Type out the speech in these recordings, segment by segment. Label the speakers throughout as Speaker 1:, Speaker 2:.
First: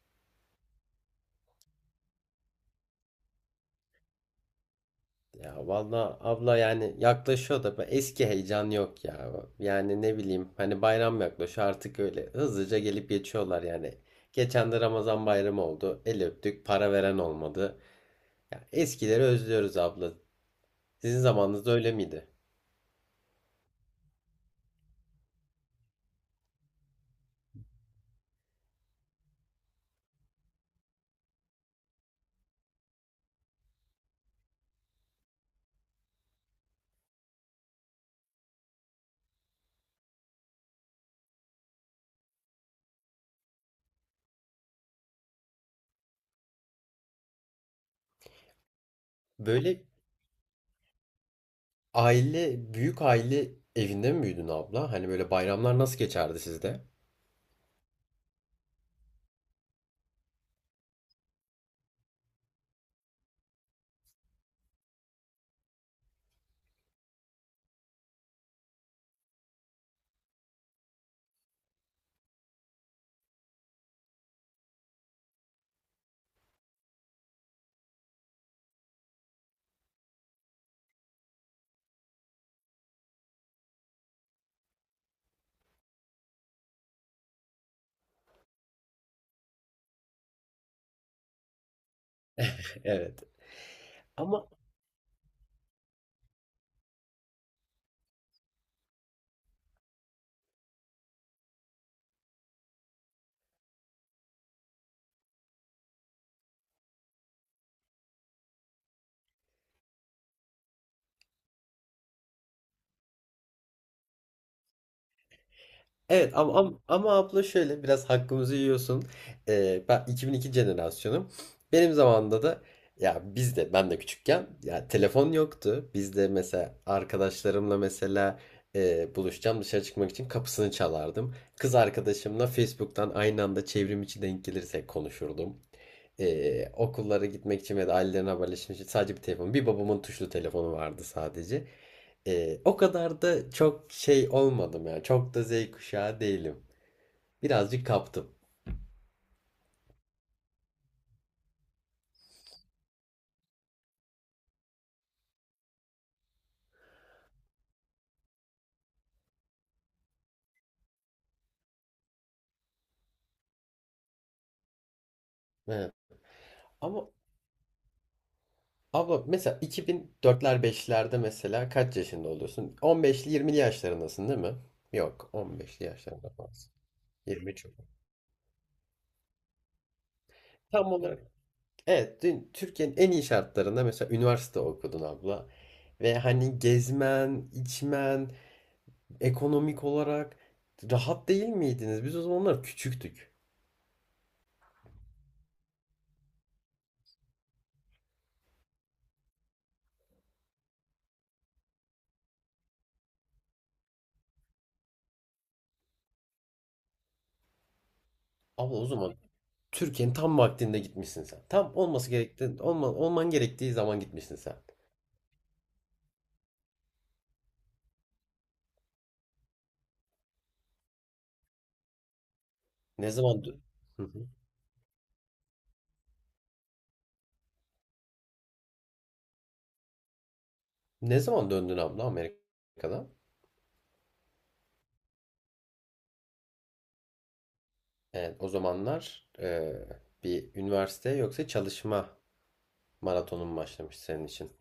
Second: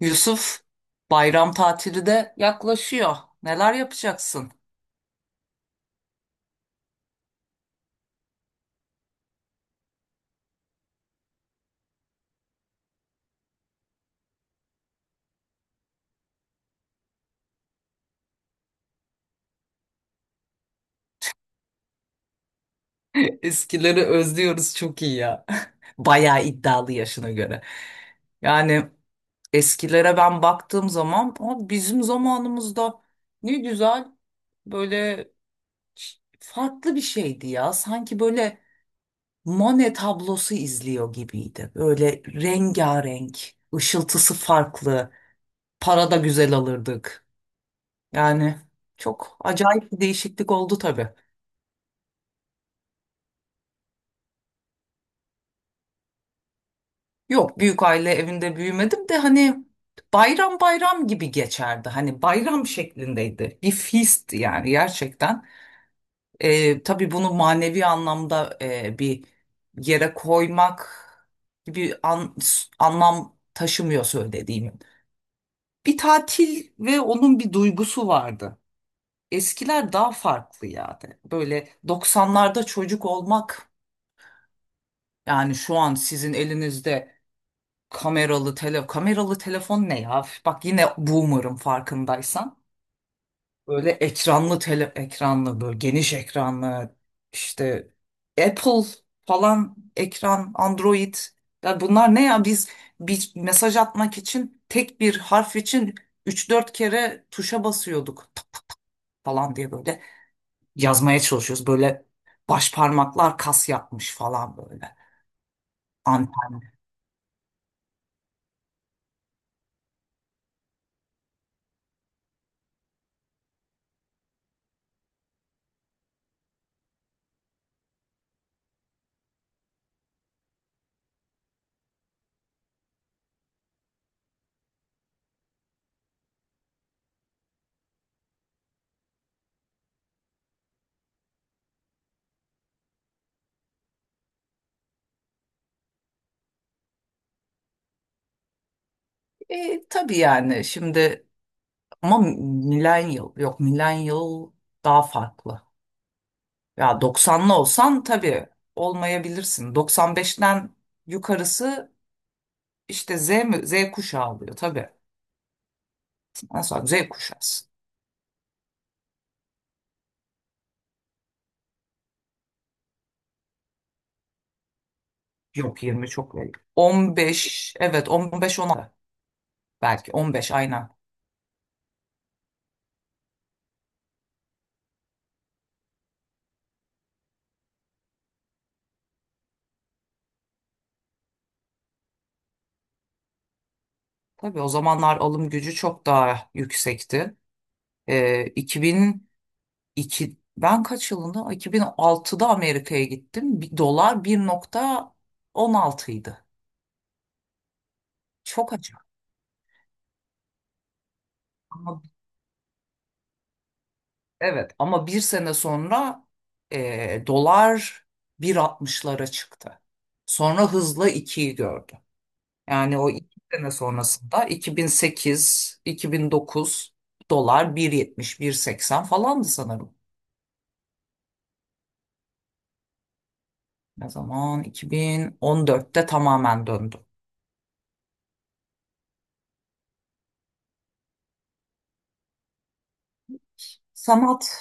Speaker 1: Yusuf, bayram tatili de yaklaşıyor. Neler yapacaksın?
Speaker 2: Ya valla abla yani yaklaşıyor da eski heyecan yok ya. Yani ne bileyim hani bayram yaklaşıyor artık öyle hızlıca gelip geçiyorlar yani. Geçen de Ramazan bayramı oldu. El öptük, para veren olmadı. Ya eskileri özlüyoruz abla. Sizin zamanınızda öyle miydi?
Speaker 1: Eskileri özlüyoruz, çok iyi ya. Bayağı iddialı yaşına göre. Yani eskilere ben baktığım zaman, "Aa, bizim zamanımızda ne güzel böyle farklı bir şeydi ya. Sanki böyle Monet tablosu izliyor gibiydi. Böyle rengarenk, ışıltısı farklı. Para da güzel alırdık. Yani çok
Speaker 2: Böyle
Speaker 1: acayip bir değişiklik oldu tabii."
Speaker 2: aile, büyük aile evinde mi büyüdün abla? Hani böyle bayramlar nasıl geçerdi sizde?
Speaker 1: Yok, büyük aile evinde büyümedim de hani bayram bayram gibi geçerdi. Hani bayram şeklindeydi. Bir feast yani gerçekten. Tabii bunu manevi anlamda bir yere koymak gibi anlam taşımıyor söylediğimin. Bir tatil ve onun bir duygusu vardı. Eskiler daha farklı yani. Böyle 90'larda çocuk olmak, yani şu an sizin elinizde kameralı telefon ne ya? Üf, bak yine boomer'ım farkındaysan.
Speaker 2: Evet.
Speaker 1: Böyle
Speaker 2: Ama
Speaker 1: ekranlı, böyle geniş ekranlı, işte Apple falan ekran, Android. Ya bunlar ne ya, biz bir mesaj atmak için tek bir harf için üç dört kere tuşa basıyorduk, tak tak tak falan diye böyle yazmaya çalışıyoruz. Böyle baş parmaklar kas yapmış falan böyle.
Speaker 2: evet,
Speaker 1: Anten.
Speaker 2: ama abla şöyle biraz hakkımızı yiyorsun. Ben 2002 jenerasyonum. Benim zamanımda da ya biz de ben de küçükken ya telefon yoktu. Biz de mesela arkadaşlarımla mesela buluşacağım dışarı çıkmak için kapısını çalardım. Kız arkadaşımla Facebook'tan aynı anda çevrim içi denk gelirse konuşurdum. Okullara gitmek için ya da ailelerine haberleşmek için sadece bir telefon. Bir babamın tuşlu telefonu vardı sadece. O kadar da çok şey olmadım ya. Çok da Z kuşağı değilim. Birazcık kaptım.
Speaker 1: Tabii yani şimdi, ama millennial, yok millennial daha farklı. Ya 90'lı olsan tabii olmayabilirsin. 95'ten yukarısı işte, Z mi? Z kuşağı oluyor tabii.
Speaker 2: Evet.
Speaker 1: Mesela
Speaker 2: Ama
Speaker 1: Z kuşağısı.
Speaker 2: abla mesela 2004'ler 5'lerde mesela kaç yaşında oluyorsun? 15'li 20'li yaşlarındasın değil mi? Yok,
Speaker 1: Yok,
Speaker 2: 15'li
Speaker 1: 20
Speaker 2: yaşlarında
Speaker 1: çok belli.
Speaker 2: fazla. 23
Speaker 1: 15,
Speaker 2: oldu.
Speaker 1: evet, 15, 16, belki 15, aynen.
Speaker 2: Tam olarak. Evet, dün Türkiye'nin en iyi şartlarında mesela üniversite okudun abla. Ve hani gezmen, içmen, ekonomik olarak rahat değil miydiniz? Biz o zamanlar küçüktük.
Speaker 1: Tabii o zamanlar alım gücü çok daha yüksekti. 2002, ben kaç yılında? 2006'da Amerika'ya gittim. Dolar 1.16 idi. Çok.
Speaker 2: Abla o zaman Türkiye'nin tam vaktinde gitmişsin sen. Tam
Speaker 1: Ama-
Speaker 2: olması gerektiği, olman gerektiği zaman gitmişsin sen.
Speaker 1: evet, ama bir sene sonra dolar 1.60'lara çıktı. Sonra hızla 2'yi gördü. Yani o
Speaker 2: Ne
Speaker 1: 2
Speaker 2: zaman dö-
Speaker 1: sene
Speaker 2: Hı hı.
Speaker 1: sonrasında, 2008, 2009 dolar 1.70, 1.80 falandı sanırım.
Speaker 2: Ne zaman döndün abla Amerika'dan?
Speaker 1: Ne zaman? 2014'te tamamen döndü.
Speaker 2: Evet, o zamanlar bir üniversite yoksa çalışma maratonun mu başlamış senin için?
Speaker 1: Sanat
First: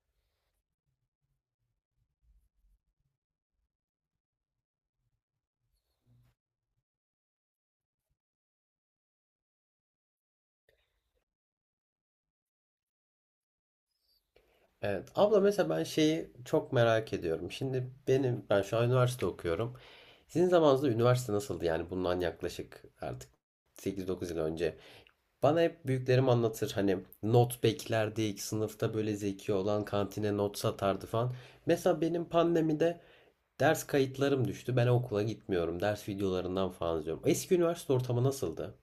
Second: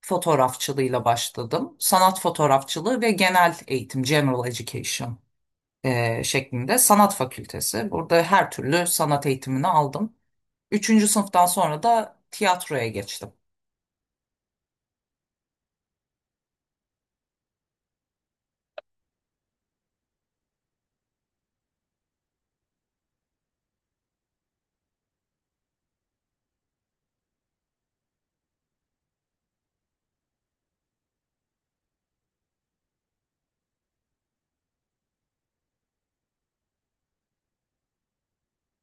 Speaker 1: fotoğrafçılığıyla başladım. Sanat fotoğrafçılığı ve genel eğitim, general education şeklinde sanat fakültesi. Burada her türlü sanat eğitimini aldım. Üçüncü sınıftan sonra da tiyatroya geçtim.
Speaker 2: Evet. Abla mesela ben şeyi çok merak ediyorum. Şimdi ben şu an üniversite okuyorum. Sizin zamanınızda üniversite nasıldı? Yani bundan yaklaşık artık 8-9 yıl önce. Bana hep büyüklerim anlatır hani not beklerdik, sınıfta böyle zeki olan kantine not satardı falan. Mesela benim pandemide ders kayıtlarım düştü. Ben okula gitmiyorum. Ders videolarından falan izliyorum. Eski üniversite ortamı nasıldı?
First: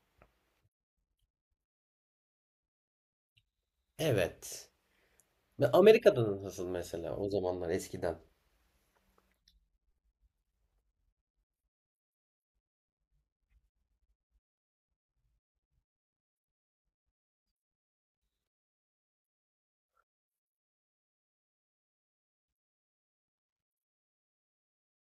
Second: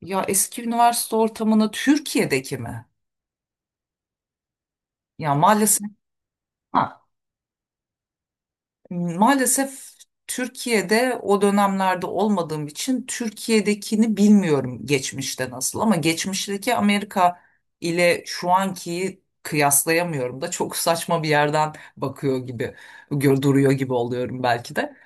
Speaker 1: Ya eski üniversite ortamını Türkiye'deki mi?
Speaker 2: Evet.
Speaker 1: Ya
Speaker 2: Ve
Speaker 1: maalesef,
Speaker 2: Amerika'da nasıl
Speaker 1: ha,
Speaker 2: mesela o zamanlar eskiden?
Speaker 1: maalesef Türkiye'de o dönemlerde olmadığım için Türkiye'dekini bilmiyorum geçmişte nasıl, ama geçmişteki Amerika ile şu ankiyi kıyaslayamıyorum da, çok saçma bir yerden bakıyor gibi, duruyor gibi oluyorum belki de.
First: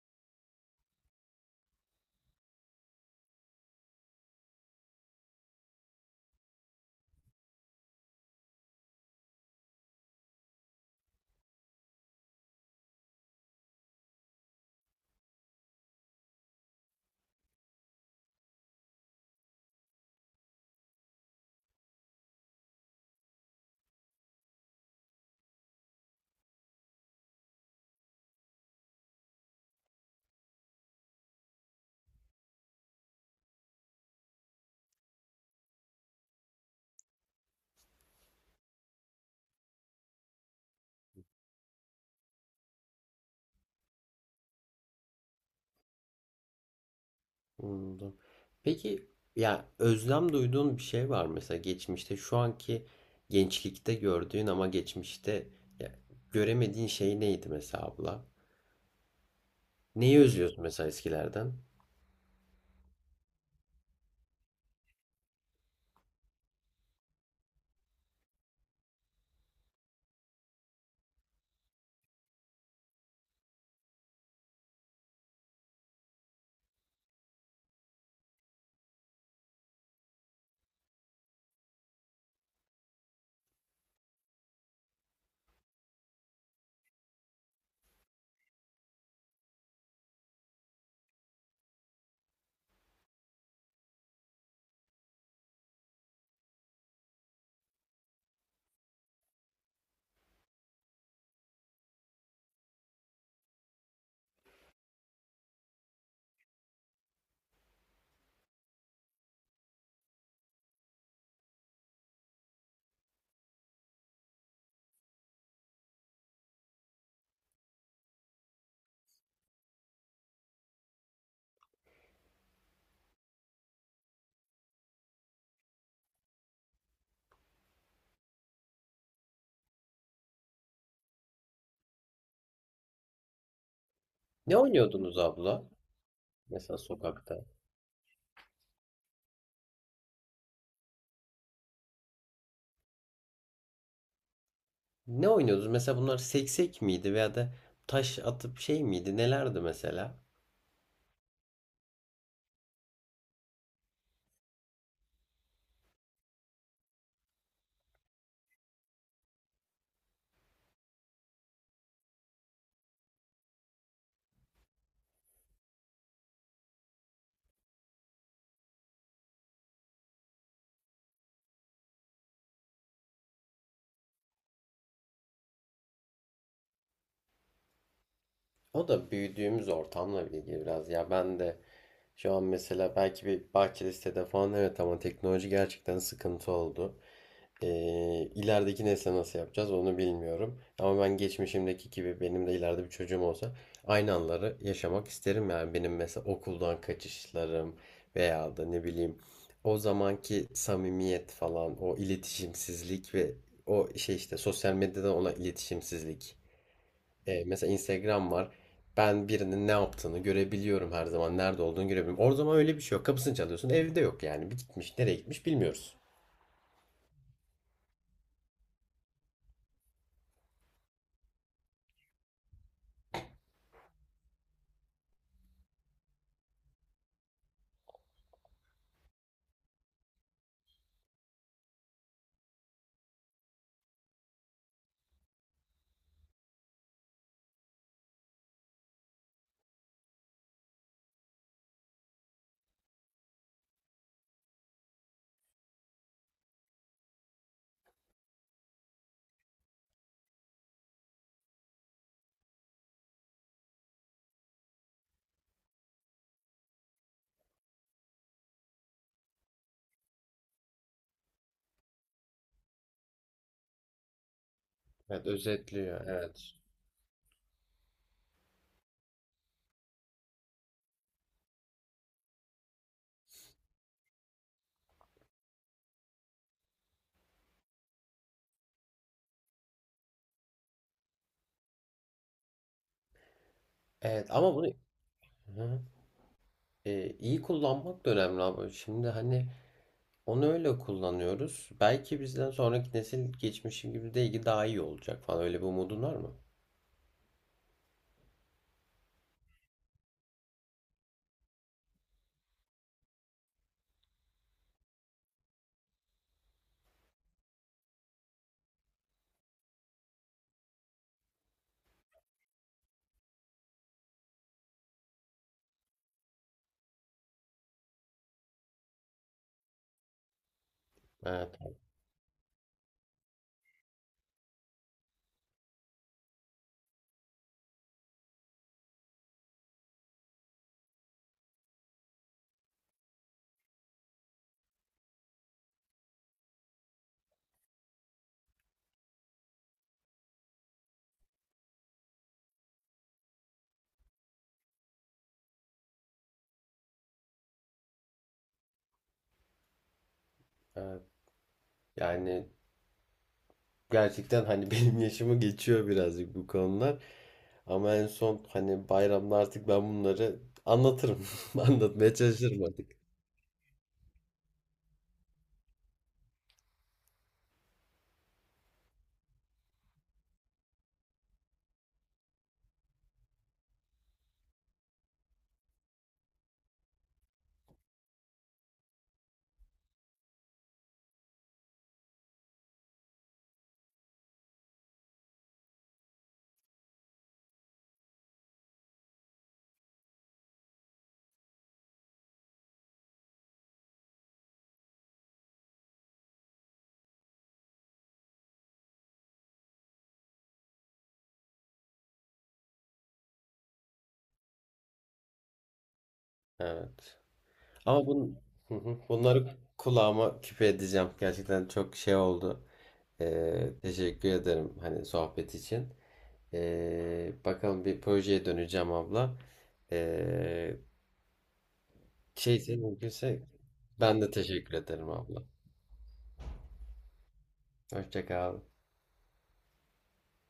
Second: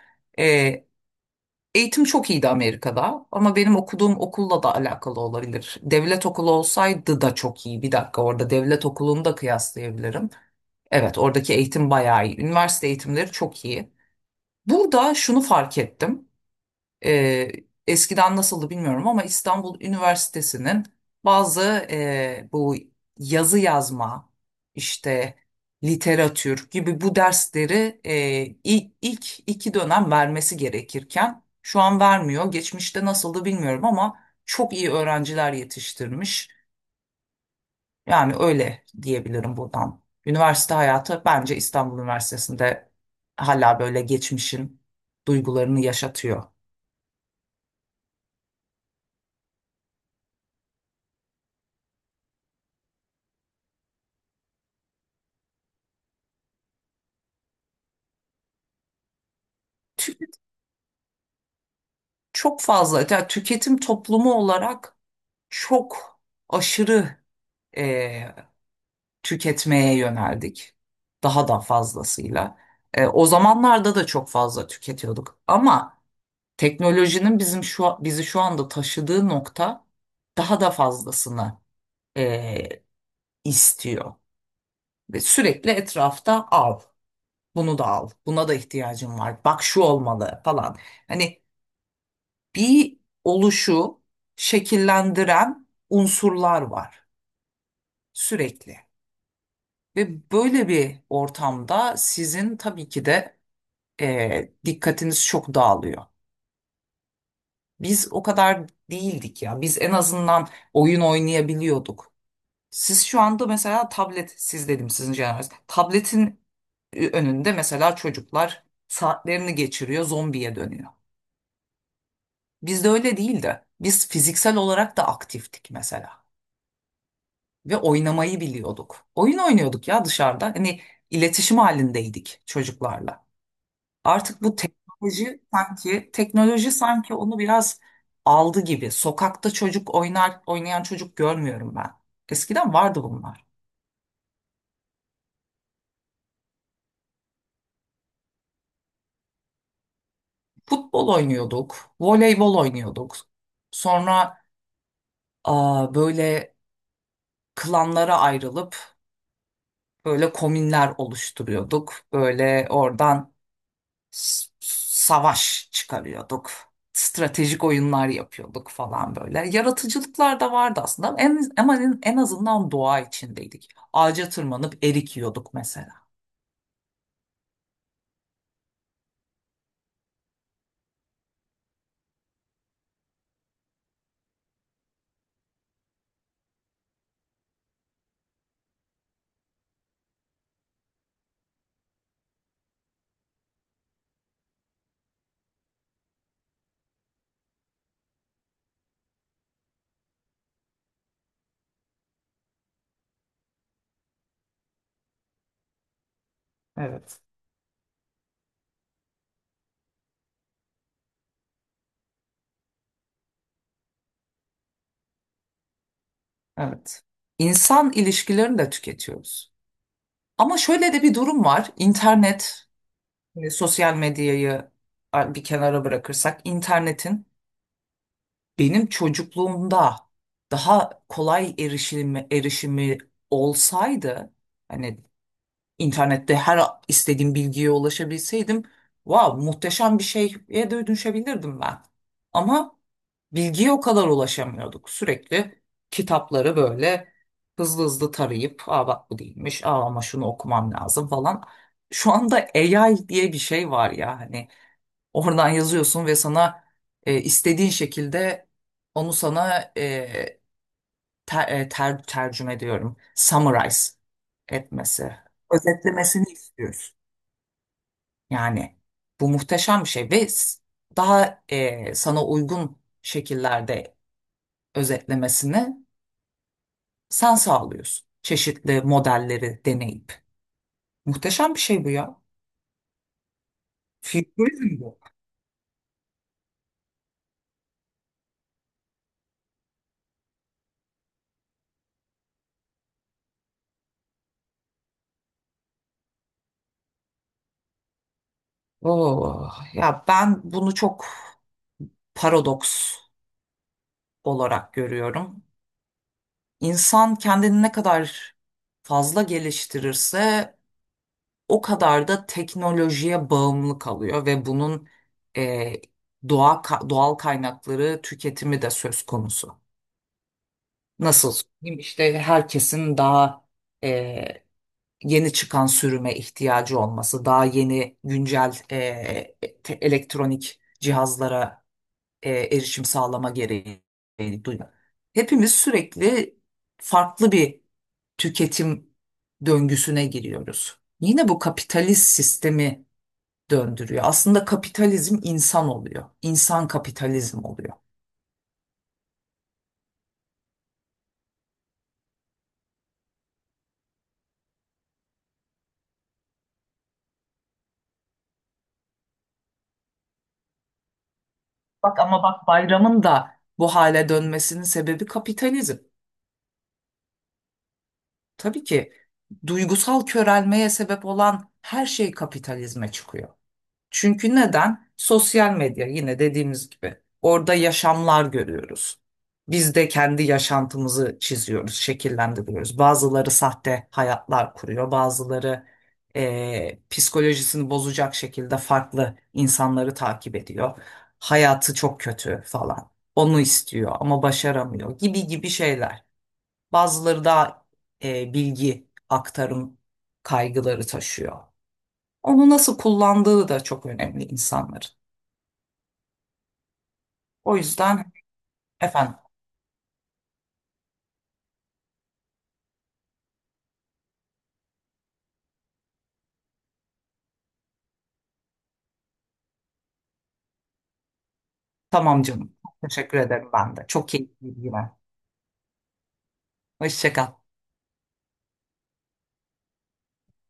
Speaker 1: Eğitim çok iyiydi Amerika'da, ama benim okuduğum okulla da alakalı olabilir. Devlet okulu olsaydı da çok iyi. Bir dakika, orada devlet okulunu da kıyaslayabilirim. Evet, oradaki eğitim bayağı iyi. Üniversite eğitimleri çok iyi. Burada şunu fark ettim. Ee, Eskiden nasıldı bilmiyorum, ama İstanbul Üniversitesi'nin bazı, bu yazı yazma, işte literatür gibi bu dersleri, ilk 2 dönem vermesi gerekirken şu an vermiyor. Geçmişte nasıldı bilmiyorum, ama çok iyi öğrenciler yetiştirmiş. Yani öyle diyebilirim buradan. Üniversite hayatı bence İstanbul Üniversitesi'nde hala böyle geçmişin duygularını yaşatıyor.
Speaker 2: Anladım. Peki ya özlem duyduğun bir şey var mı? Mesela geçmişte şu anki gençlikte gördüğün ama geçmişte ya, göremediğin şey neydi mesela abla? Neyi
Speaker 1: Tü-
Speaker 2: özlüyorsun mesela eskilerden?
Speaker 1: Çok fazla, yani tüketim toplumu olarak çok aşırı tüketmeye yöneldik. Daha da fazlasıyla. O zamanlarda da çok fazla tüketiyorduk. Ama teknolojinin bizi şu anda taşıdığı nokta, daha da fazlasını e, istiyor. Ve sürekli etrafta, al, bunu da al, buna da ihtiyacım var. Bak şu olmalı falan. Hani bir oluşu şekillendiren unsurlar var sürekli. Ve böyle bir ortamda sizin tabii ki de dikkatiniz çok dağılıyor. Biz o kadar değildik ya. Biz en azından oyun oynayabiliyorduk. Siz şu anda mesela tablet, siz dedim sizin jenerasyon. Tabletin önünde mesela çocuklar saatlerini geçiriyor, zombiye dönüyor. Bizde öyle değildi. Biz fiziksel olarak da aktiftik mesela. Ve oynamayı biliyorduk. Oyun oynuyorduk ya dışarıda. Hani iletişim halindeydik çocuklarla. Artık bu
Speaker 2: Ne oynuyordunuz
Speaker 1: teknoloji
Speaker 2: abla?
Speaker 1: sanki teknoloji
Speaker 2: Mesela
Speaker 1: sanki onu
Speaker 2: sokakta.
Speaker 1: biraz aldı gibi. Sokakta çocuk oynayan çocuk görmüyorum ben. Eskiden vardı bunlar.
Speaker 2: Ne oynuyordunuz? Mesela bunlar seksek miydi veya da taş atıp şey miydi? Nelerdi mesela?
Speaker 1: Futbol oynuyorduk, voleybol oynuyorduk. Sonra böyle klanlara ayrılıp böyle komünler oluşturuyorduk. Böyle oradan savaş çıkarıyorduk. Stratejik oyunlar yapıyorduk falan böyle. Yaratıcılıklar da vardı aslında, ama en azından doğa içindeydik. Ağaca tırmanıp erik yiyorduk mesela.
Speaker 2: O da büyüdüğümüz ortamla ilgili biraz ya. Ben de şu an mesela belki bir bahçeli sitede falan, evet, ama teknoloji gerçekten sıkıntı oldu. Ee, ilerideki nesle nasıl yapacağız onu bilmiyorum. Ama ben geçmişimdeki gibi benim de ileride bir çocuğum olsa aynı anları yaşamak isterim. Yani benim mesela okuldan kaçışlarım veya da ne bileyim o zamanki samimiyet falan, o iletişimsizlik ve o şey işte sosyal medyadan olan iletişimsizlik.
Speaker 1: Evet.
Speaker 2: Mesela Instagram var. Ben birinin ne yaptığını görebiliyorum her zaman. Nerede olduğunu görebiliyorum. O zaman öyle bir şey yok. Kapısını çalıyorsun. Evde yok yani. Bir gitmiş. Nereye gitmiş bilmiyoruz.
Speaker 1: Evet. İnsan ilişkilerini de tüketiyoruz. Ama şöyle de bir durum var. İnternet, sosyal medyayı bir kenara bırakırsak, internetin benim çocukluğumda daha kolay erişimi olsaydı, hani internette her istediğim bilgiye ulaşabilseydim, wow, muhteşem bir şeye de dönüşebilirdim ben. Ama bilgiye o kadar ulaşamıyorduk. Sürekli kitapları böyle hızlı hızlı tarayıp, aa bak bu değilmiş, aa ama şunu okumam lazım falan. Şu anda AI diye bir şey var ya hani. Oradan yazıyorsun ve sana istediğin şekilde onu sana tercüme diyorum. Summarize etmesi,
Speaker 2: Evet, özetliyor.
Speaker 1: özetlemesini
Speaker 2: Evet.
Speaker 1: istiyoruz. Yani bu muhteşem bir şey ve daha sana uygun şekillerde özetlemesini sen sağlıyorsun. Çeşitli modelleri deneyip. Muhteşem bir şey bu ya.
Speaker 2: Evet ama bunu,
Speaker 1: Futurizm bu.
Speaker 2: hı hı, iyi kullanmak da önemli abi. Şimdi hani onu öyle kullanıyoruz. Belki bizden sonraki nesil geçmişim gibi de daha iyi olacak falan. Öyle bir umudun var mı?
Speaker 1: Oo, ya ben bunu çok paradoks olarak görüyorum. İnsan kendini ne kadar fazla geliştirirse o kadar da teknolojiye bağımlı kalıyor, ve bunun e, doğal kaynakları tüketimi de söz konusu. Nasıl
Speaker 2: Evet,
Speaker 1: söyleyeyim? İşte herkesin daha e, yeni çıkan sürüme ihtiyacı olması, daha yeni güncel elektronik cihazlara erişim sağlama gereği duyuyor. Hepimiz sürekli farklı bir tüketim döngüsüne giriyoruz. Yine bu kapitalist sistemi döndürüyor. Aslında kapitalizm insan oluyor. İnsan kapitalizm oluyor.
Speaker 2: evet. Yani gerçekten hani benim yaşımı geçiyor birazcık bu konular. Ama en son hani bayramda artık ben bunları anlatırım.
Speaker 1: Bak,
Speaker 2: Anlatmaya
Speaker 1: ama bak,
Speaker 2: çalışırım artık.
Speaker 1: bayramın da bu hale dönmesinin sebebi kapitalizm. Tabii ki duygusal körelmeye sebep olan her şey kapitalizme çıkıyor. Çünkü neden? Sosyal medya, yine dediğimiz gibi, orada yaşamlar görüyoruz. Biz de kendi yaşantımızı çiziyoruz, şekillendiriyoruz. Bazıları sahte hayatlar kuruyor, bazıları psikolojisini bozacak şekilde farklı insanları takip ediyor. Hayatı çok kötü falan. Onu istiyor ama başaramıyor, gibi gibi şeyler. Bazıları daha bilgi aktarım kaygıları taşıyor. Onu nasıl kullandığı da çok önemli insanların.
Speaker 2: Evet.
Speaker 1: O
Speaker 2: Ama
Speaker 1: yüzden
Speaker 2: bun, hı hı.
Speaker 1: efendim.
Speaker 2: Bunları kulağıma küpe edeceğim. Gerçekten çok şey oldu. Teşekkür ederim hani sohbet için. Bakalım bir projeye döneceğim abla. Ee,
Speaker 1: Tamam canım.
Speaker 2: Şeyse
Speaker 1: Teşekkür
Speaker 2: mümkünse
Speaker 1: ederim ben de. Çok
Speaker 2: ben de
Speaker 1: keyifliydi
Speaker 2: teşekkür
Speaker 1: yine.
Speaker 2: ederim abla.
Speaker 1: Hoşça kal.
Speaker 2: Hoşça kal.